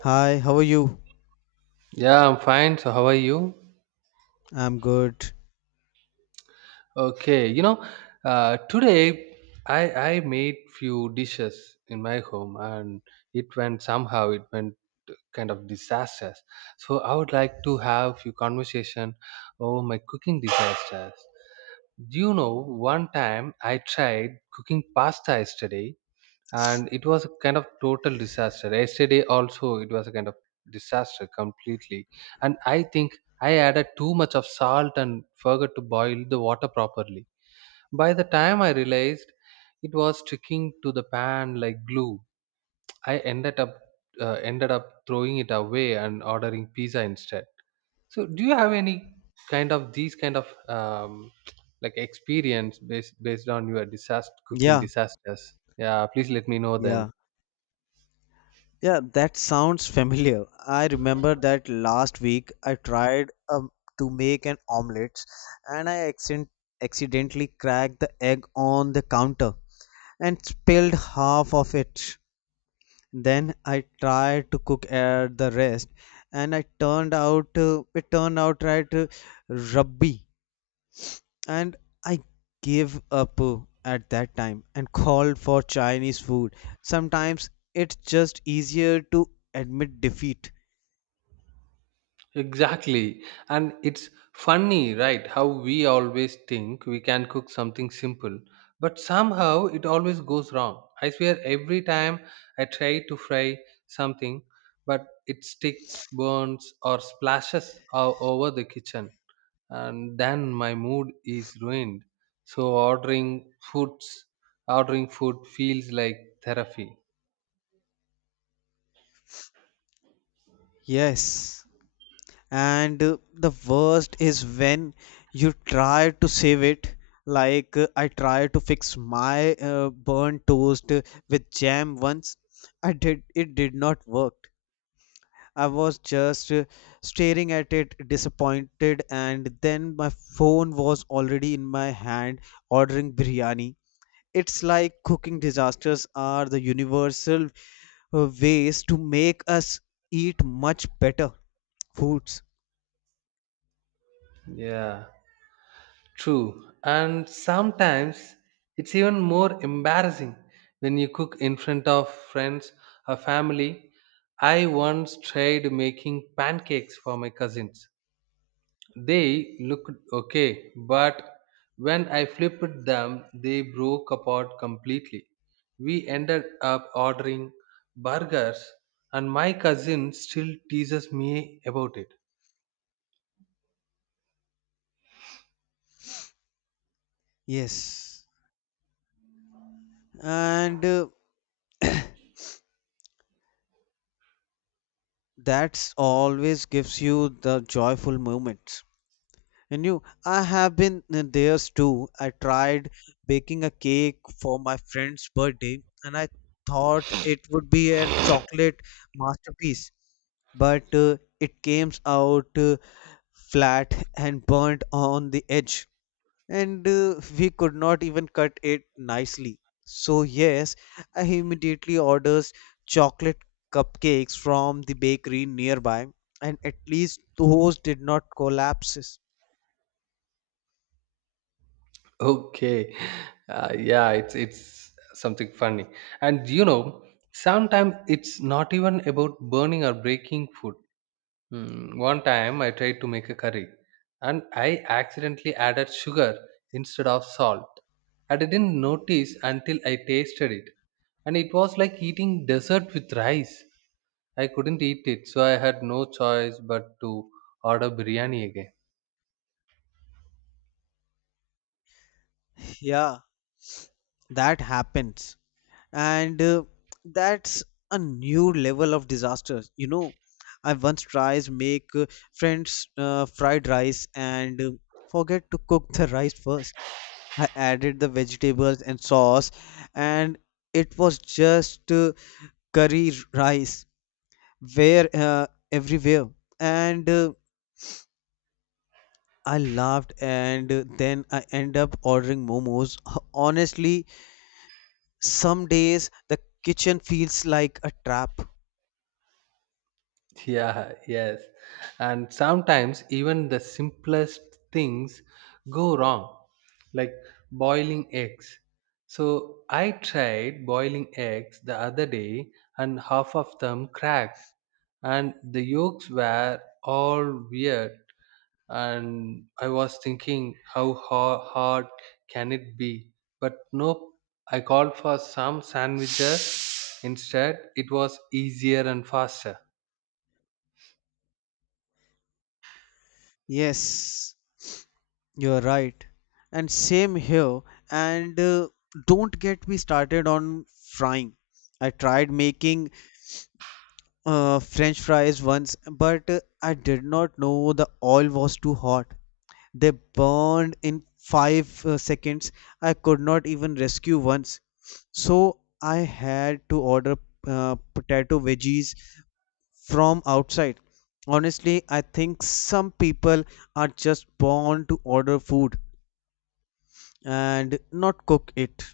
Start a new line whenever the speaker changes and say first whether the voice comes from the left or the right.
left: Hi, how are you?
right: Yeah, I'm fine. So how are you?
left: I'm good.
right: Okay, you know, today I made few dishes in my home, and it went kind of disastrous. So I would like to have few conversation over my cooking disasters. Do you know one time I tried cooking pasta yesterday and it was a kind of total disaster yesterday also it was a kind of disaster completely and I think I added too much of salt and forgot to boil the water properly. By the time I realized, it was sticking to the pan like glue. I ended up throwing it away and ordering pizza instead. So do you have any kind of these kind of like experience based on your disaster cooking
left: Yeah,
right: disasters? Yeah, please let me know then.
left: yeah. Yeah, that sounds familiar. I remember that last week I tried to make an omelette and I accidentally cracked the egg on the counter and spilled half of it. Then I tried to cook at the rest and I turned out it turned out right rubby and I gave up at that time and called for Chinese food. Sometimes it's just easier to admit defeat.
right: Exactly. And it's funny, right? How we always think we can cook something simple, but somehow it always goes wrong. I swear, every time I try to fry something, but it sticks, burns, or splashes all over the kitchen, and then my mood is ruined. So ordering food feels like therapy.
left: Yes. And the worst is when you try to save it. Like I tried to fix my burnt toast with jam once. I did it did not work. I was just staring at it disappointed and then my phone was already in my hand ordering biryani. It's like cooking disasters are the universal ways to make us eat much better foods.
right: Yeah. True. And sometimes it's even more embarrassing when you cook in front of friends or family. I once tried making pancakes for my cousins. They looked okay, but when I flipped them, they broke apart completely. We ended up ordering burgers, and my cousin still teases me about it.
left: Yes. And that's always gives you the joyful moment. And you, I have been there too. I tried baking a cake for my friend's birthday and I thought it would be a chocolate masterpiece, but it came out flat and burnt on the edge, and we could not even cut it nicely. So, yes, I immediately orders chocolate cupcakes from the bakery nearby, and at least those did not collapse.
right: Okay. Yeah, it's something funny. And you know, sometimes it's not even about burning or breaking food. Hmm, one time I tried to make a curry and I accidentally added sugar instead of salt. And I didn't notice until I tasted it. And it was like eating dessert with rice. I couldn't eat it, so I had no choice but to order biryani again.
left: Yeah, that happens and that's a new level of disaster. You know, I once tries make french fried rice and forget to cook the rice first. I added the vegetables and sauce and it was just curry rice where everywhere, and I laughed and then I end up ordering momos honestly. Some days the kitchen feels like a trap.
right: Yeah, yes. And sometimes even the simplest things go wrong, like boiling eggs. So I tried boiling eggs the other day and half of them cracked and the yolks were all weird and I was thinking how hard can it be? But nope, I called for some sandwiches instead. It was easier and faster.
left: Yes, you're right. And same here. And don't get me started on frying. I tried making French fries once, but I did not know the oil was too hot. They burned in five seconds. I could not even rescue once. So I had to order potato veggies from outside. Honestly, I think some people are just born to order food and not cook it.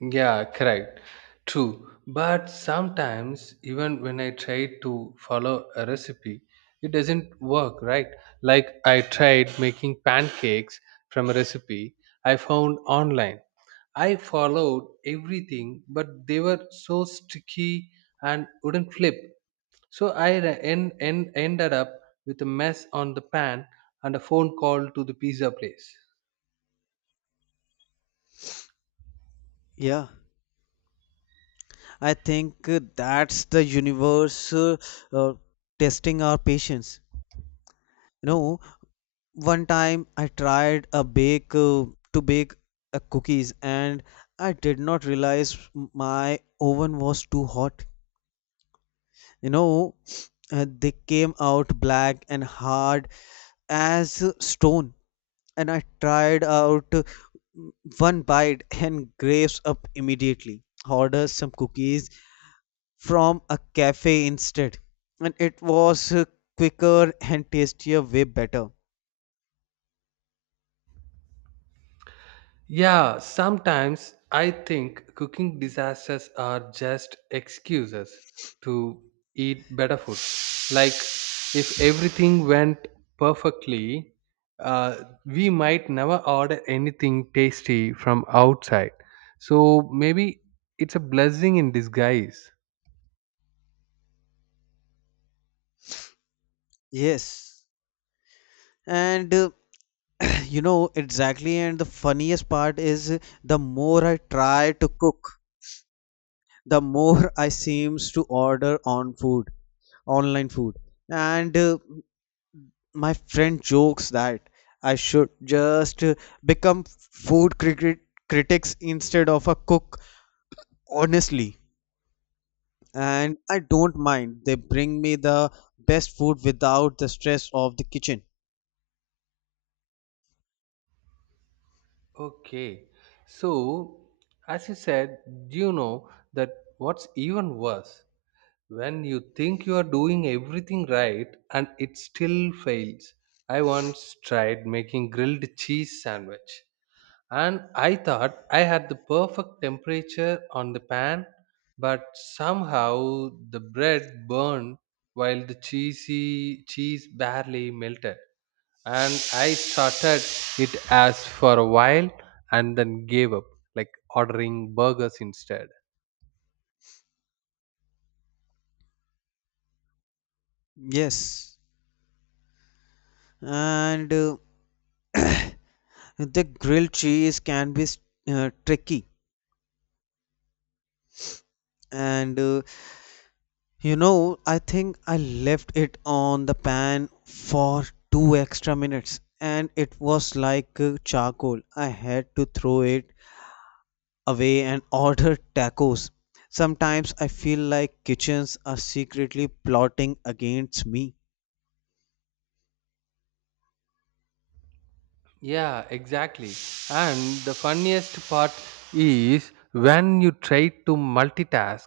right: Yeah, correct. True. But sometimes, even when I try to follow a recipe, it doesn't work, right? Like I tried making pancakes from a recipe I found online. I followed everything, but they were so sticky and wouldn't flip. So I ended up with a mess on the pan and a phone call to the pizza place.
left: Yeah, I think that's the universe uh, testing our patience. You know, one time I tried a bake to bake cookies and I did not realize my oven was too hot. You know, they came out black and hard as stone. And I tried out one bite and graves up immediately. Ordered some cookies from a cafe instead, and it was quicker and tastier, way better.
right: Yeah, sometimes I think cooking disasters are just excuses to eat better food. Like, if everything went perfectly, uh, we might never order anything tasty from outside. So, maybe it's a blessing in disguise.
left: Yes, and you know exactly. And the funniest part is the more I try to cook, the more I seems to order on food, online food, and my friend jokes that I should just become food cricket critics instead of a cook, honestly. And I don't mind. They bring me the best food without the stress of the kitchen.
right: Okay, so as you said, you know that what's even worse when you think you are doing everything right and it still fails? I once tried making grilled cheese sandwich and I thought I had the perfect temperature on the pan, but somehow the bread burned while the cheesy cheese barely melted. And I started it as for a while and then gave up, like ordering burgers instead.
left: Yes. And the grilled cheese can be tricky. And you know, I think I left it on the pan for two extra minutes and it was like charcoal. I had to throw it away and order tacos. Sometimes I feel like kitchens are secretly plotting against me.
right: Yeah, exactly. And the funniest part is when you try to multitask.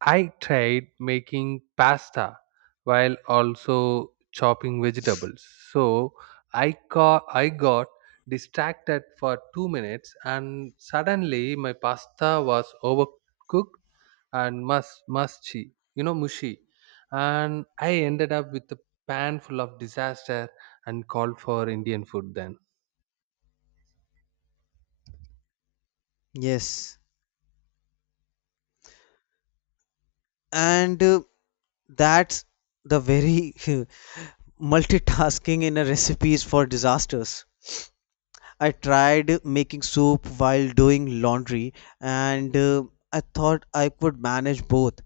right: I tried making pasta while also chopping vegetables. So I got distracted for 2 minutes and suddenly my pasta was overcooked and mushy, you know, mushy. And I ended up with a pan full of disaster and called for Indian food then.
left: Yes. And that's the very multitasking in a recipes for disasters. I tried making soup while doing laundry and I thought I could manage both.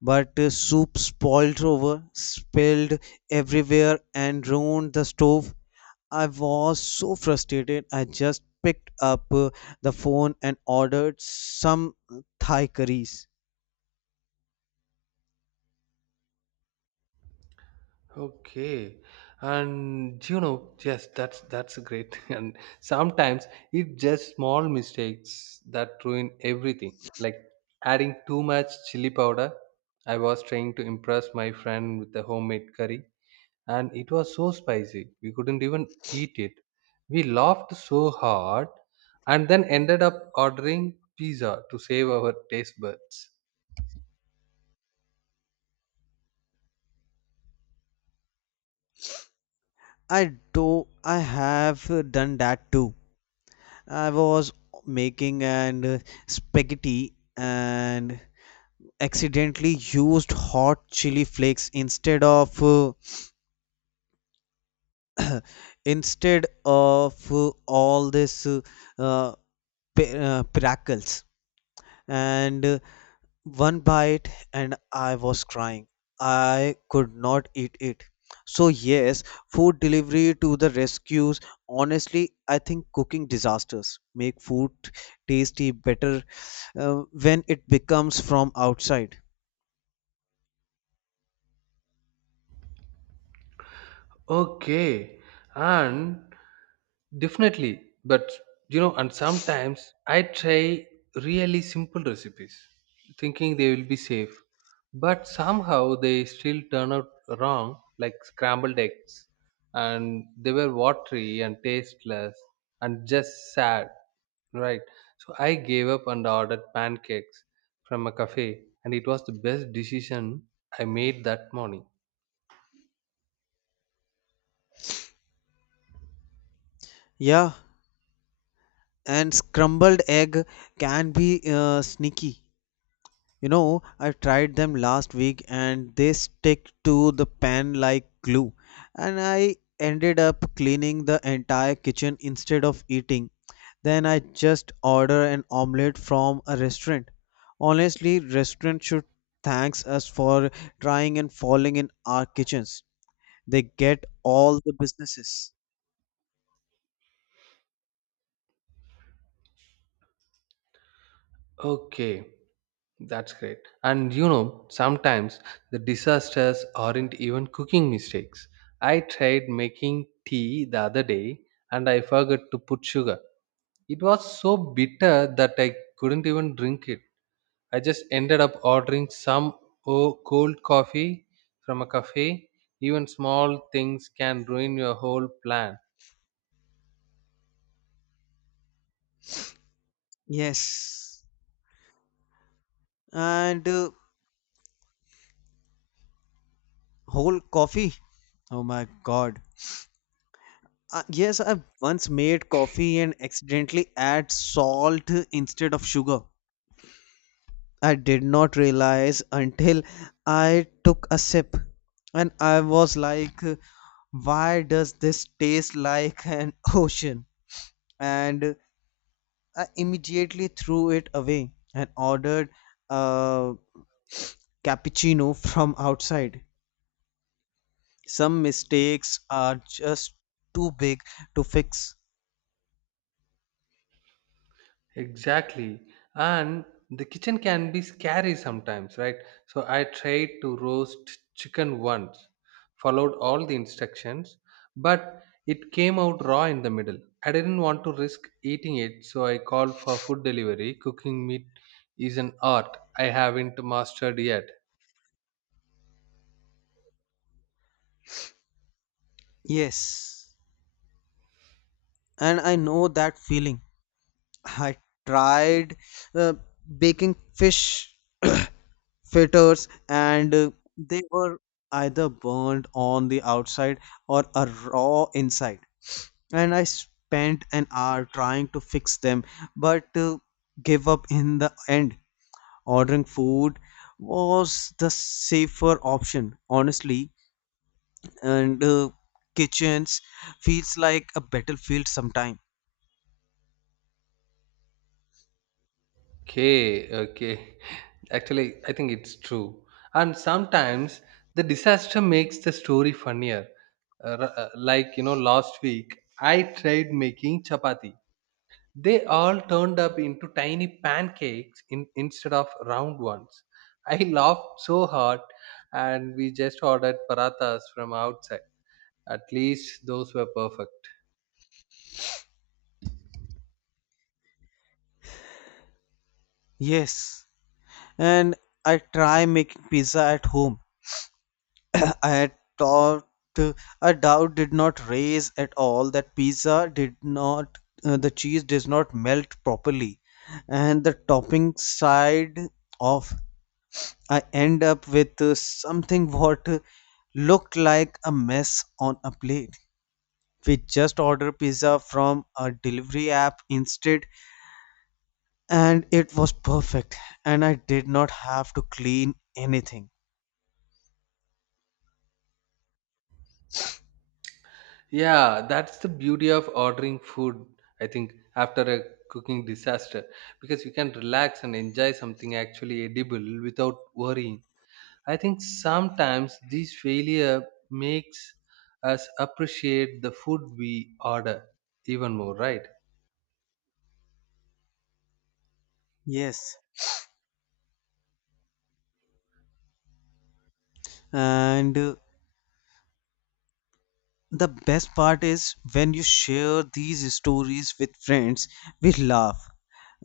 left: But soup spoiled over, spilled everywhere, and ruined the stove. I was so frustrated, I just picked up the phone and ordered some Thai curries.
right: Okay, and you know, yes, that's great. And sometimes it's just small mistakes that ruin everything. Like adding too much chili powder. I was trying to impress my friend with a homemade curry, and it was so spicy we couldn't even eat it. We laughed so hard, and then ended up ordering pizza to save our taste buds.
left: I do, I have done that too. I was making and spaghetti and accidentally used hot chili flakes instead of all this uh, pi- pickles and one bite and I was crying. I could not eat it. So, yes, food delivery to the rescues. Honestly, I think cooking disasters make food tasty better when it becomes from outside.
right: Okay, and definitely, but you know, and sometimes I try really simple recipes thinking they will be safe, but somehow they still turn out wrong, like scrambled eggs, and they were watery and tasteless and just sad, right? So I gave up and ordered pancakes from a cafe, and it was the best decision I made that morning.
left: Yeah, and scrambled egg can be sneaky. You know, I tried them last week and they stick to the pan like glue. And I ended up cleaning the entire kitchen instead of eating. Then I just order an omelette from a restaurant. Honestly, restaurant should thanks us for trying and falling in our kitchens. They get all the businesses.
right: Okay. That's great. And you know, sometimes the disasters aren't even cooking mistakes. I tried making tea the other day and I forgot to put sugar. It was so bitter that I couldn't even drink it. I just ended up ordering some cold coffee from a cafe. Even small things can ruin your whole plan.
left: Yes. And whole coffee. Oh my god. Yes, I once made coffee and accidentally add salt instead of sugar. I did not realize until I took a sip, and I was like, "Why does this taste like an ocean?" And I immediately threw it away and ordered a cappuccino from outside. Some mistakes are just too big to fix.
right: Exactly. And the kitchen can be scary sometimes, right? So I tried to roast chicken once, followed all the instructions, but it came out raw in the middle. I didn't want to risk eating it, so I called for food delivery. Cooking meat is an art I haven't mastered yet.
left: Yes, and I know that feeling. I tried uh, baking fish fritters and they were either burned on the outside or a raw inside. And I spent an hour trying to fix them, but gave up in the end. Ordering food was the safer option, honestly, and kitchens feels like a battlefield sometime.
right: Okay, okay. Actually, I think it's true. And sometimes the disaster makes the story funnier. Like you know last week I tried making chapati. They all turned up into tiny pancakes instead of round ones. I laughed so hard and we just ordered parathas from outside. At least those were perfect.
left: Yes, and I try making pizza at home. I had thought uh, a doubt did not raise at all that pizza did not the cheese does not melt properly, and the topping side off. I end up with something what looked like a mess on a plate. We just ordered pizza from a delivery app instead, and it was perfect, and I did not have to clean anything.
right: Yeah, that's the beauty of ordering food, I think, after a cooking disaster, because you can relax and enjoy something actually edible without worrying. I think sometimes this failure makes us appreciate the food we order even more, right?
left: Yes, and the best part is when you share these stories with friends. We laugh,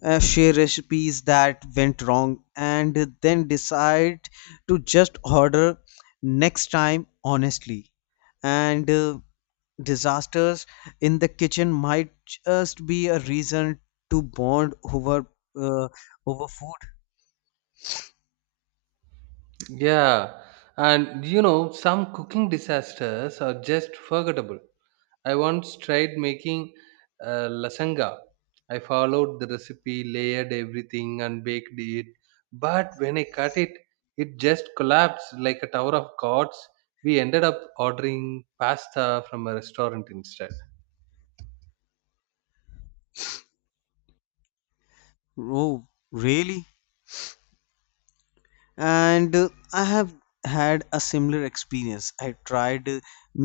left: share recipes that went wrong and then decide to just order next time honestly, and disasters in the kitchen might just be a reason to bond over uh, over food.
right: Yeah, and you know, some cooking disasters are just forgettable. I once tried making lasanga. I followed the recipe, layered everything, and baked it. But when I cut it, it just collapsed like a tower of cards. We ended up ordering pasta from a restaurant instead.
left: Oh really, and I have had a similar experience. I tried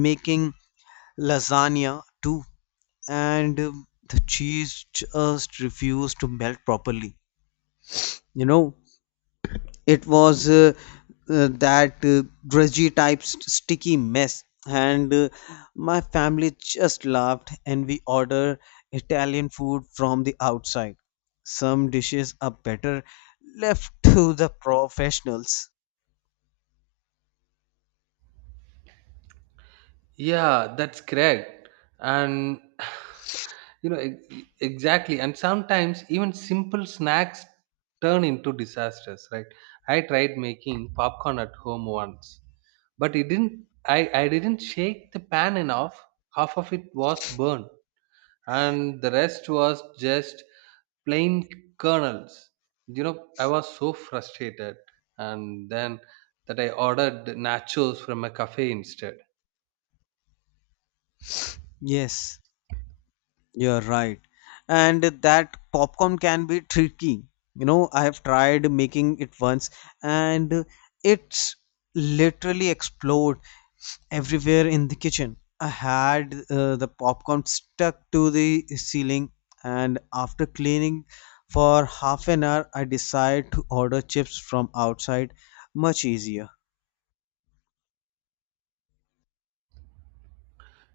left: making lasagna too, and the cheese just refused to melt properly, you know. It was that drudgy type sticky mess, and my family just laughed and we order italian food from the outside. Some dishes are better left to the professionals.
right: Yeah, that's correct. And you know exactly. And sometimes even simple snacks turn into disasters, right? I tried making popcorn at home once, but it didn't. I didn't shake the pan enough. Half of it was burned, and the rest was just plain kernels. You know, I was so frustrated, and then that I ordered nachos from a cafe instead.
left: Yes, you're right. And that popcorn can be tricky. You know, I have tried making it once and it's literally explode everywhere in the kitchen. I had the popcorn stuck to the ceiling, and after cleaning for half an hour I decided to order chips from outside. Much easier.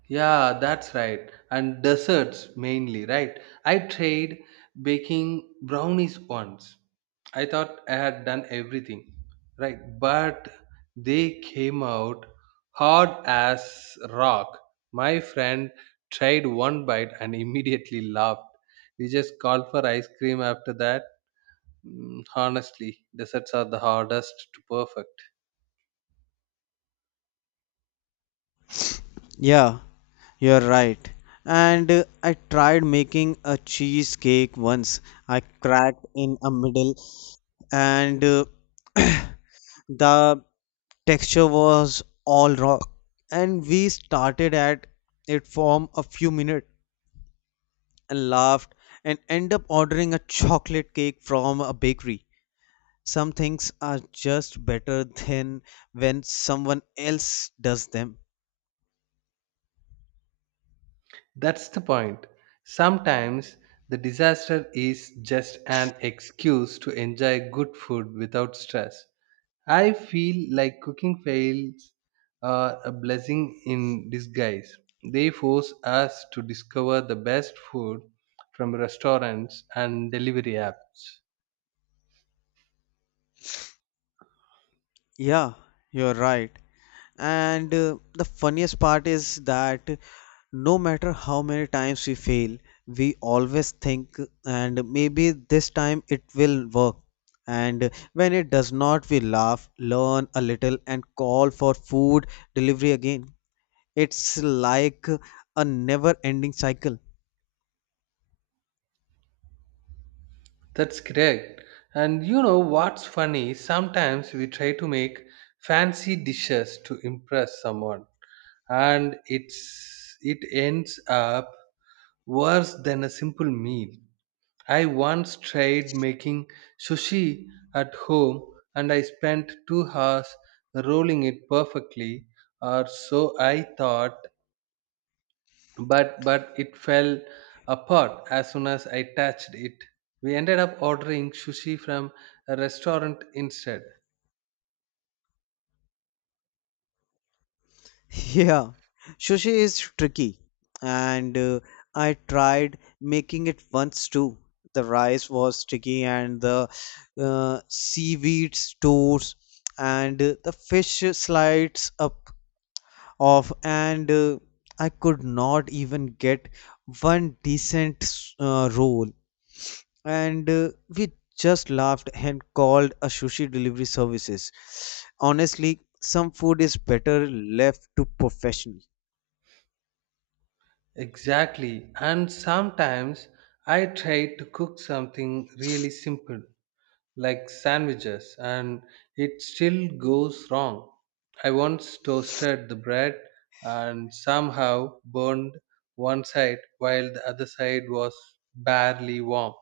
right: Yeah, that's right. And desserts mainly, right? I tried baking brownies once. I thought I had done everything right, but they came out hard as rock. My friend tried one bite and immediately laughed. We just called for ice cream after that. Mm, honestly, desserts are the hardest to perfect.
left: Yeah, you're right. And I tried making a cheesecake once. I cracked in a middle, and the texture was all raw. And we started at it for a few minutes and laughed, and end up ordering a chocolate cake from a bakery. Some things are just better than when someone else does them.
right: That's the point. Sometimes the disaster is just an excuse to enjoy good food without stress. I feel like cooking fails are a blessing in disguise. They force us to discover the best food from restaurants and delivery apps.
left: Yeah, you're right. And the funniest part is that no matter how many times we fail, we always think, and maybe this time it will work. And when it does not, we laugh, learn a little, and call for food delivery again. It's like a never ending cycle.
right: That's correct. And you know what's funny? Sometimes we try to make fancy dishes to impress someone and it ends up worse than a simple meal. I once tried making sushi at home and I spent 2 hours rolling it perfectly, or so I thought, but it fell apart as soon as I touched it. We ended up ordering sushi from a restaurant instead.
left: Yeah, sushi is tricky, and I tried making it once too. The rice was sticky, and the seaweed stores, and the fish slides up off, and I could not even get one decent roll. And we just laughed and called a sushi delivery services. Honestly, some food is better left to professionals.
right: Exactly. And sometimes I try to cook something really simple like sandwiches and it still goes wrong. I once toasted the bread and somehow burned one side while the other side was barely warm.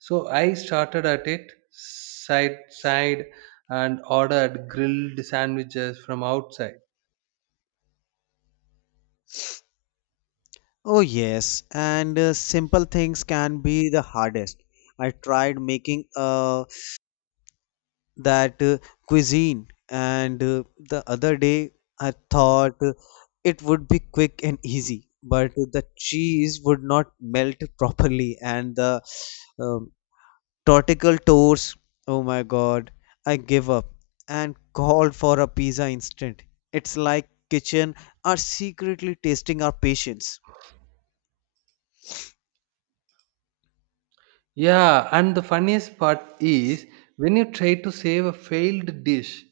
right: So I started at it side and ordered grilled sandwiches from outside.
left: Oh, yes, and simple things can be the hardest. I tried making that cuisine, and the other day I thought it would be quick and easy, but the cheese would not melt properly, and the um, tortical toast, oh my God, I give up and called for a pizza instant. It's like kitchen are secretly testing our patience.
right: Yeah, and the funniest part is when you try to save a failed dish,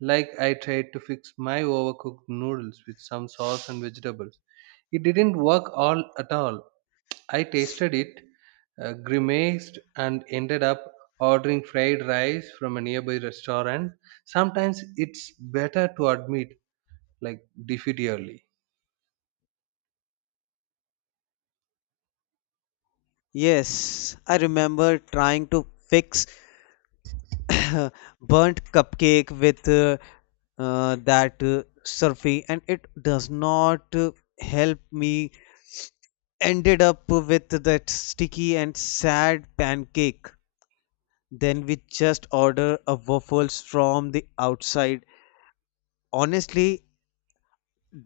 right: like I tried to fix my overcooked noodles with some sauce and vegetables. It didn't work all at all. I tasted it, grimaced, and ended up ordering fried rice from a nearby restaurant. Sometimes it's better to admit, like, defeat early.
left: Yes, I remember trying to fix burnt cupcake with that surfy, and it does not help me. Ended up with that sticky and sad pancake. Then we just order a waffles from the outside. Honestly,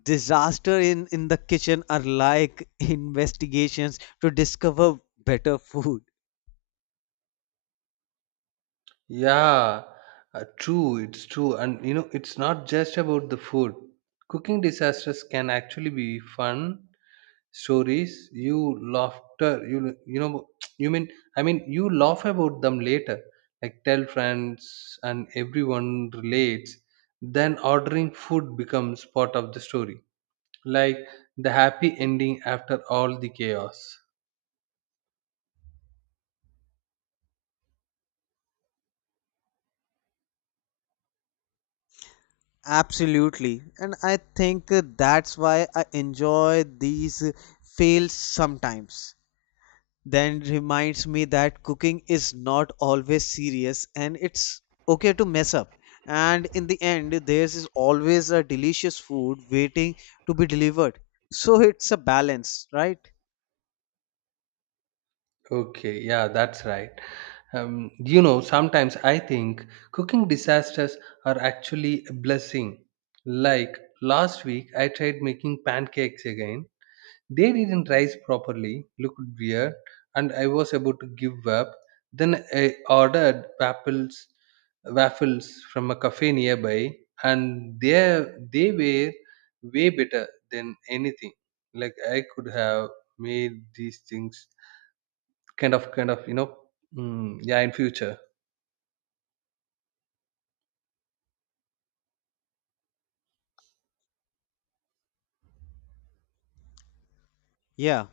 left: disaster in the kitchen are like investigations to discover better food.
right: Yeah, true, it's true. And you know, it's not just about the food. Cooking disasters can actually be fun stories. You laughter, you know, you mean I mean you laugh about them later. Like tell friends and everyone relates. Then ordering food becomes part of the story. Like the happy ending after all the chaos.
left: Absolutely. And I think that's why I enjoy these fails sometimes. Then reminds me that cooking is not always serious and it's okay to mess up. And in the end, there's always a delicious food waiting to be delivered. So it's a balance, right?
right: Okay, yeah, that's right. You know, sometimes I think cooking disasters are actually a blessing. Like last week, I tried making pancakes again. They didn't rise properly, looked weird, and I was about to give up. Then I ordered waffles, from a cafe nearby, and they were way better than anything. Like I could have made these things. Kind of, you know, mm, yeah, in future.
left: Yeah.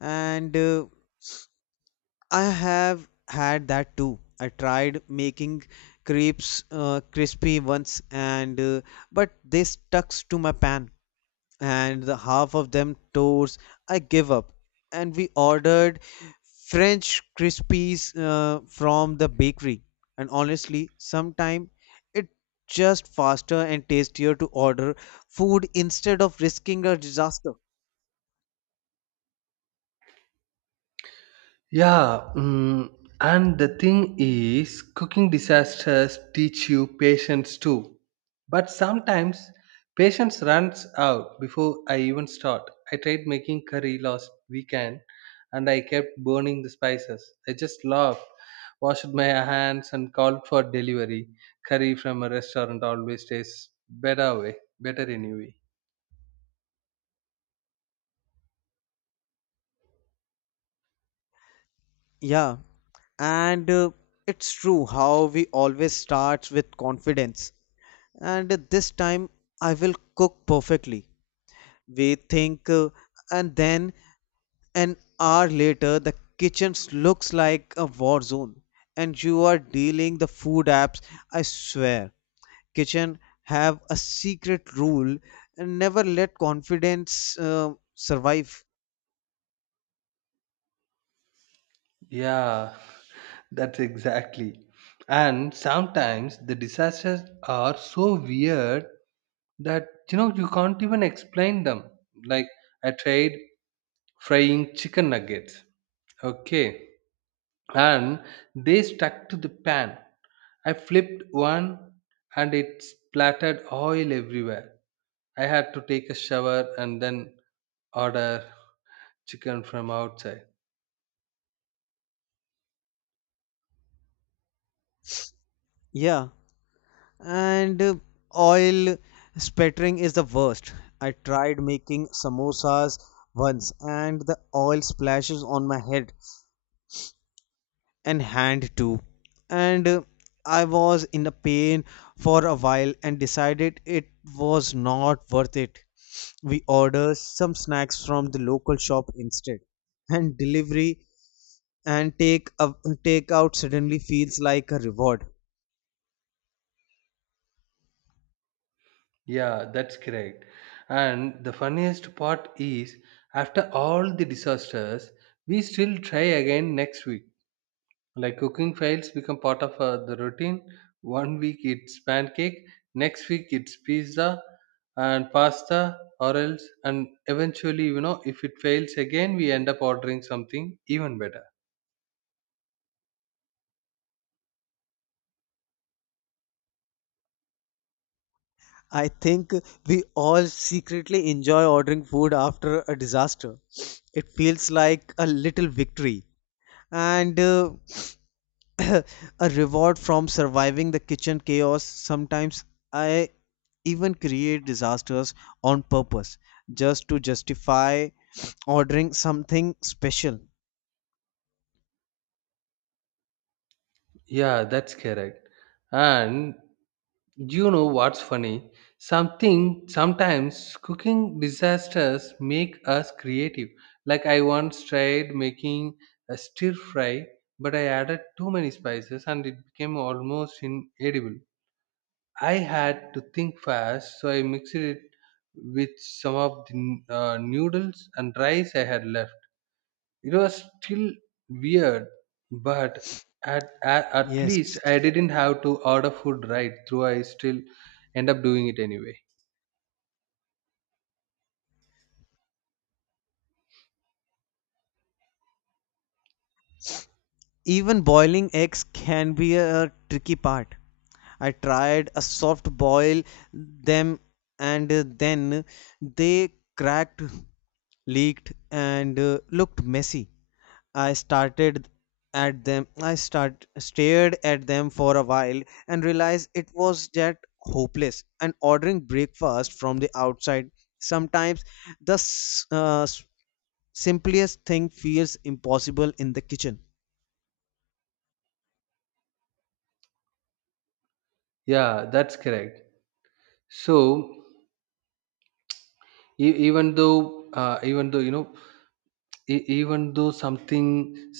left: And I have had that too. I tried making crepes crispy once, and but they stuck to my pan, and the half of them tore. I gave up, and we ordered French crispies from the bakery. And honestly, sometimes it just faster and tastier to order food instead of risking a disaster.
right: Yeah, mm, and the thing is, cooking disasters teach you patience too. But sometimes patience runs out before I even start. I tried making curry last weekend and I kept burning the spices. I just laughed, washed my hands, and called for delivery. Curry from a restaurant always tastes better, way better anyway.
left: Yeah, and it's true how we always start with confidence and this time I will cook perfectly, we think, and then an hour later the kitchen looks like a war zone and you are dealing the food apps. I swear, kitchen have a secret rule and never let confidence survive.
right: Yeah, that's exactly. And sometimes the disasters are so weird that you know you can't even explain them. Like I tried frying chicken nuggets, okay, and they stuck to the pan. I flipped one and it splattered oil everywhere. I had to take a shower and then order chicken from outside.
left: Yeah, and oil spattering is the worst. I tried making samosas once and the oil splashes on my head and hand too. And I was in a pain for a while and decided it was not worth it. We ordered some snacks from the local shop instead. And delivery and take out suddenly feels like a reward.
right: Yeah, that's correct. And the funniest part is, after all the disasters, we still try again next week. Like cooking fails become part of the routine. One week it's pancake, next week it's pizza and pasta, or else, and eventually, you know, if it fails again, we end up ordering something even better.
left: I think we all secretly enjoy ordering food after a disaster. It feels like a little victory and a reward from surviving the kitchen chaos. Sometimes I even create disasters on purpose just to justify ordering something special.
right: Yeah, that's correct. And you know what's funny? Something Sometimes cooking disasters make us creative. Like I once tried making a stir fry, but I added too many spices and it became almost inedible. I had to think fast, so I mixed it with some of the noodles and rice I had left. It was still weird, but at
left: Yes.
right: least I didn't have to order food right through. I still end up doing it anyway.
left: Even boiling eggs can be a tricky part. I tried a soft boil them and then they cracked, leaked, and looked messy. I started at them. I start stared at them for a while and realized it was that hopeless. And ordering breakfast from the outside, sometimes the simplest thing feels impossible in the kitchen.
right: Yeah, that's correct. So e- even though you know e- even though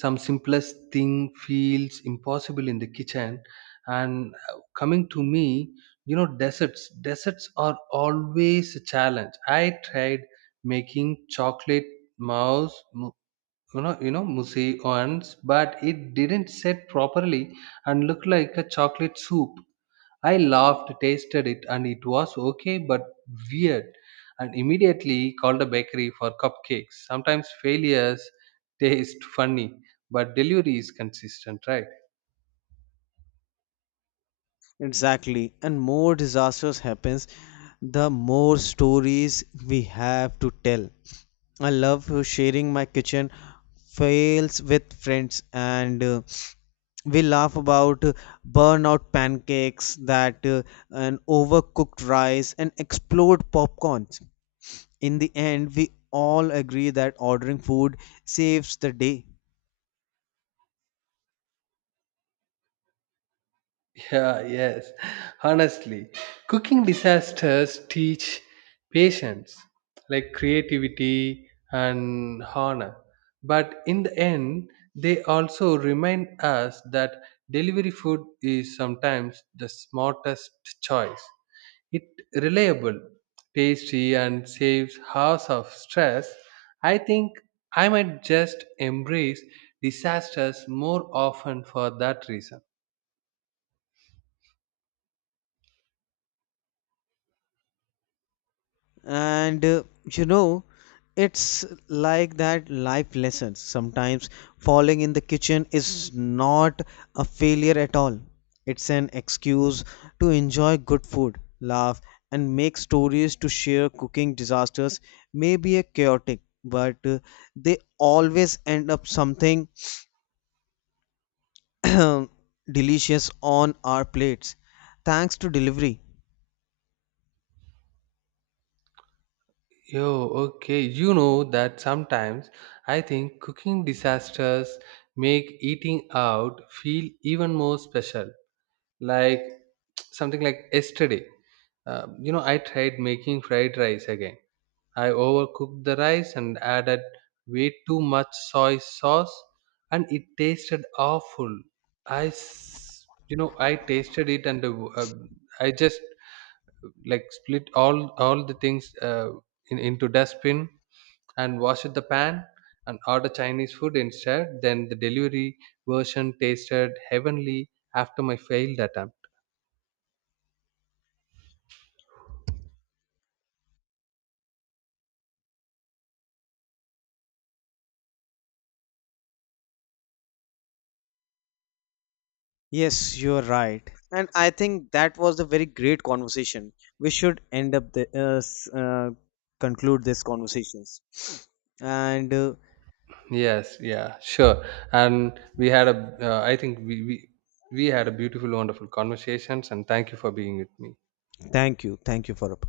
right: some simplest thing feels impossible in the kitchen, and coming to me, you know, desserts are always a challenge. I tried making chocolate mouse, you know, mousse, once, but it didn't set properly and looked like a chocolate soup. I laughed, tasted it, and it was okay but weird, and immediately called a bakery for cupcakes. Sometimes failures taste funny, but delivery is consistent, right?
left: Exactly. And more disasters happens, the more stories we have to tell. I love sharing my kitchen fails with friends, and we laugh about burnout pancakes that an overcooked rice and explode popcorns. In the end, we all agree that ordering food saves the day.
right: Yeah, yes. Honestly, cooking disasters teach patience, like creativity and honor. But in the end, they also remind us that delivery food is sometimes the smartest choice. It reliable, tasty and saves hours of stress. I think I might just embrace disasters more often for that reason.
left: And you know, it's like that life lessons. Sometimes falling in the kitchen is not a failure at all, it's an excuse to enjoy good food, laugh, and make stories to share. Cooking disasters may be a chaotic, but they always end up something delicious on our plates, thanks to delivery.
right: Yo, okay. You know that sometimes I think cooking disasters make eating out feel even more special. Like something like yesterday, you know, I tried making fried rice again. I overcooked the rice and added way too much soy sauce, and it tasted awful. You know, I tasted it and I just like split all the things into dustbin and washed the pan and ordered Chinese food instead. Then the delivery version tasted heavenly after my failed attempt.
left: Yes, you're right. And I think that was a very great conversation. We should end up the conclude this conversations. And uh,
right: Yes, yeah, sure. And we had a, I think we had a beautiful, wonderful conversations, and thank you for being with me.
left: thank you, thank you for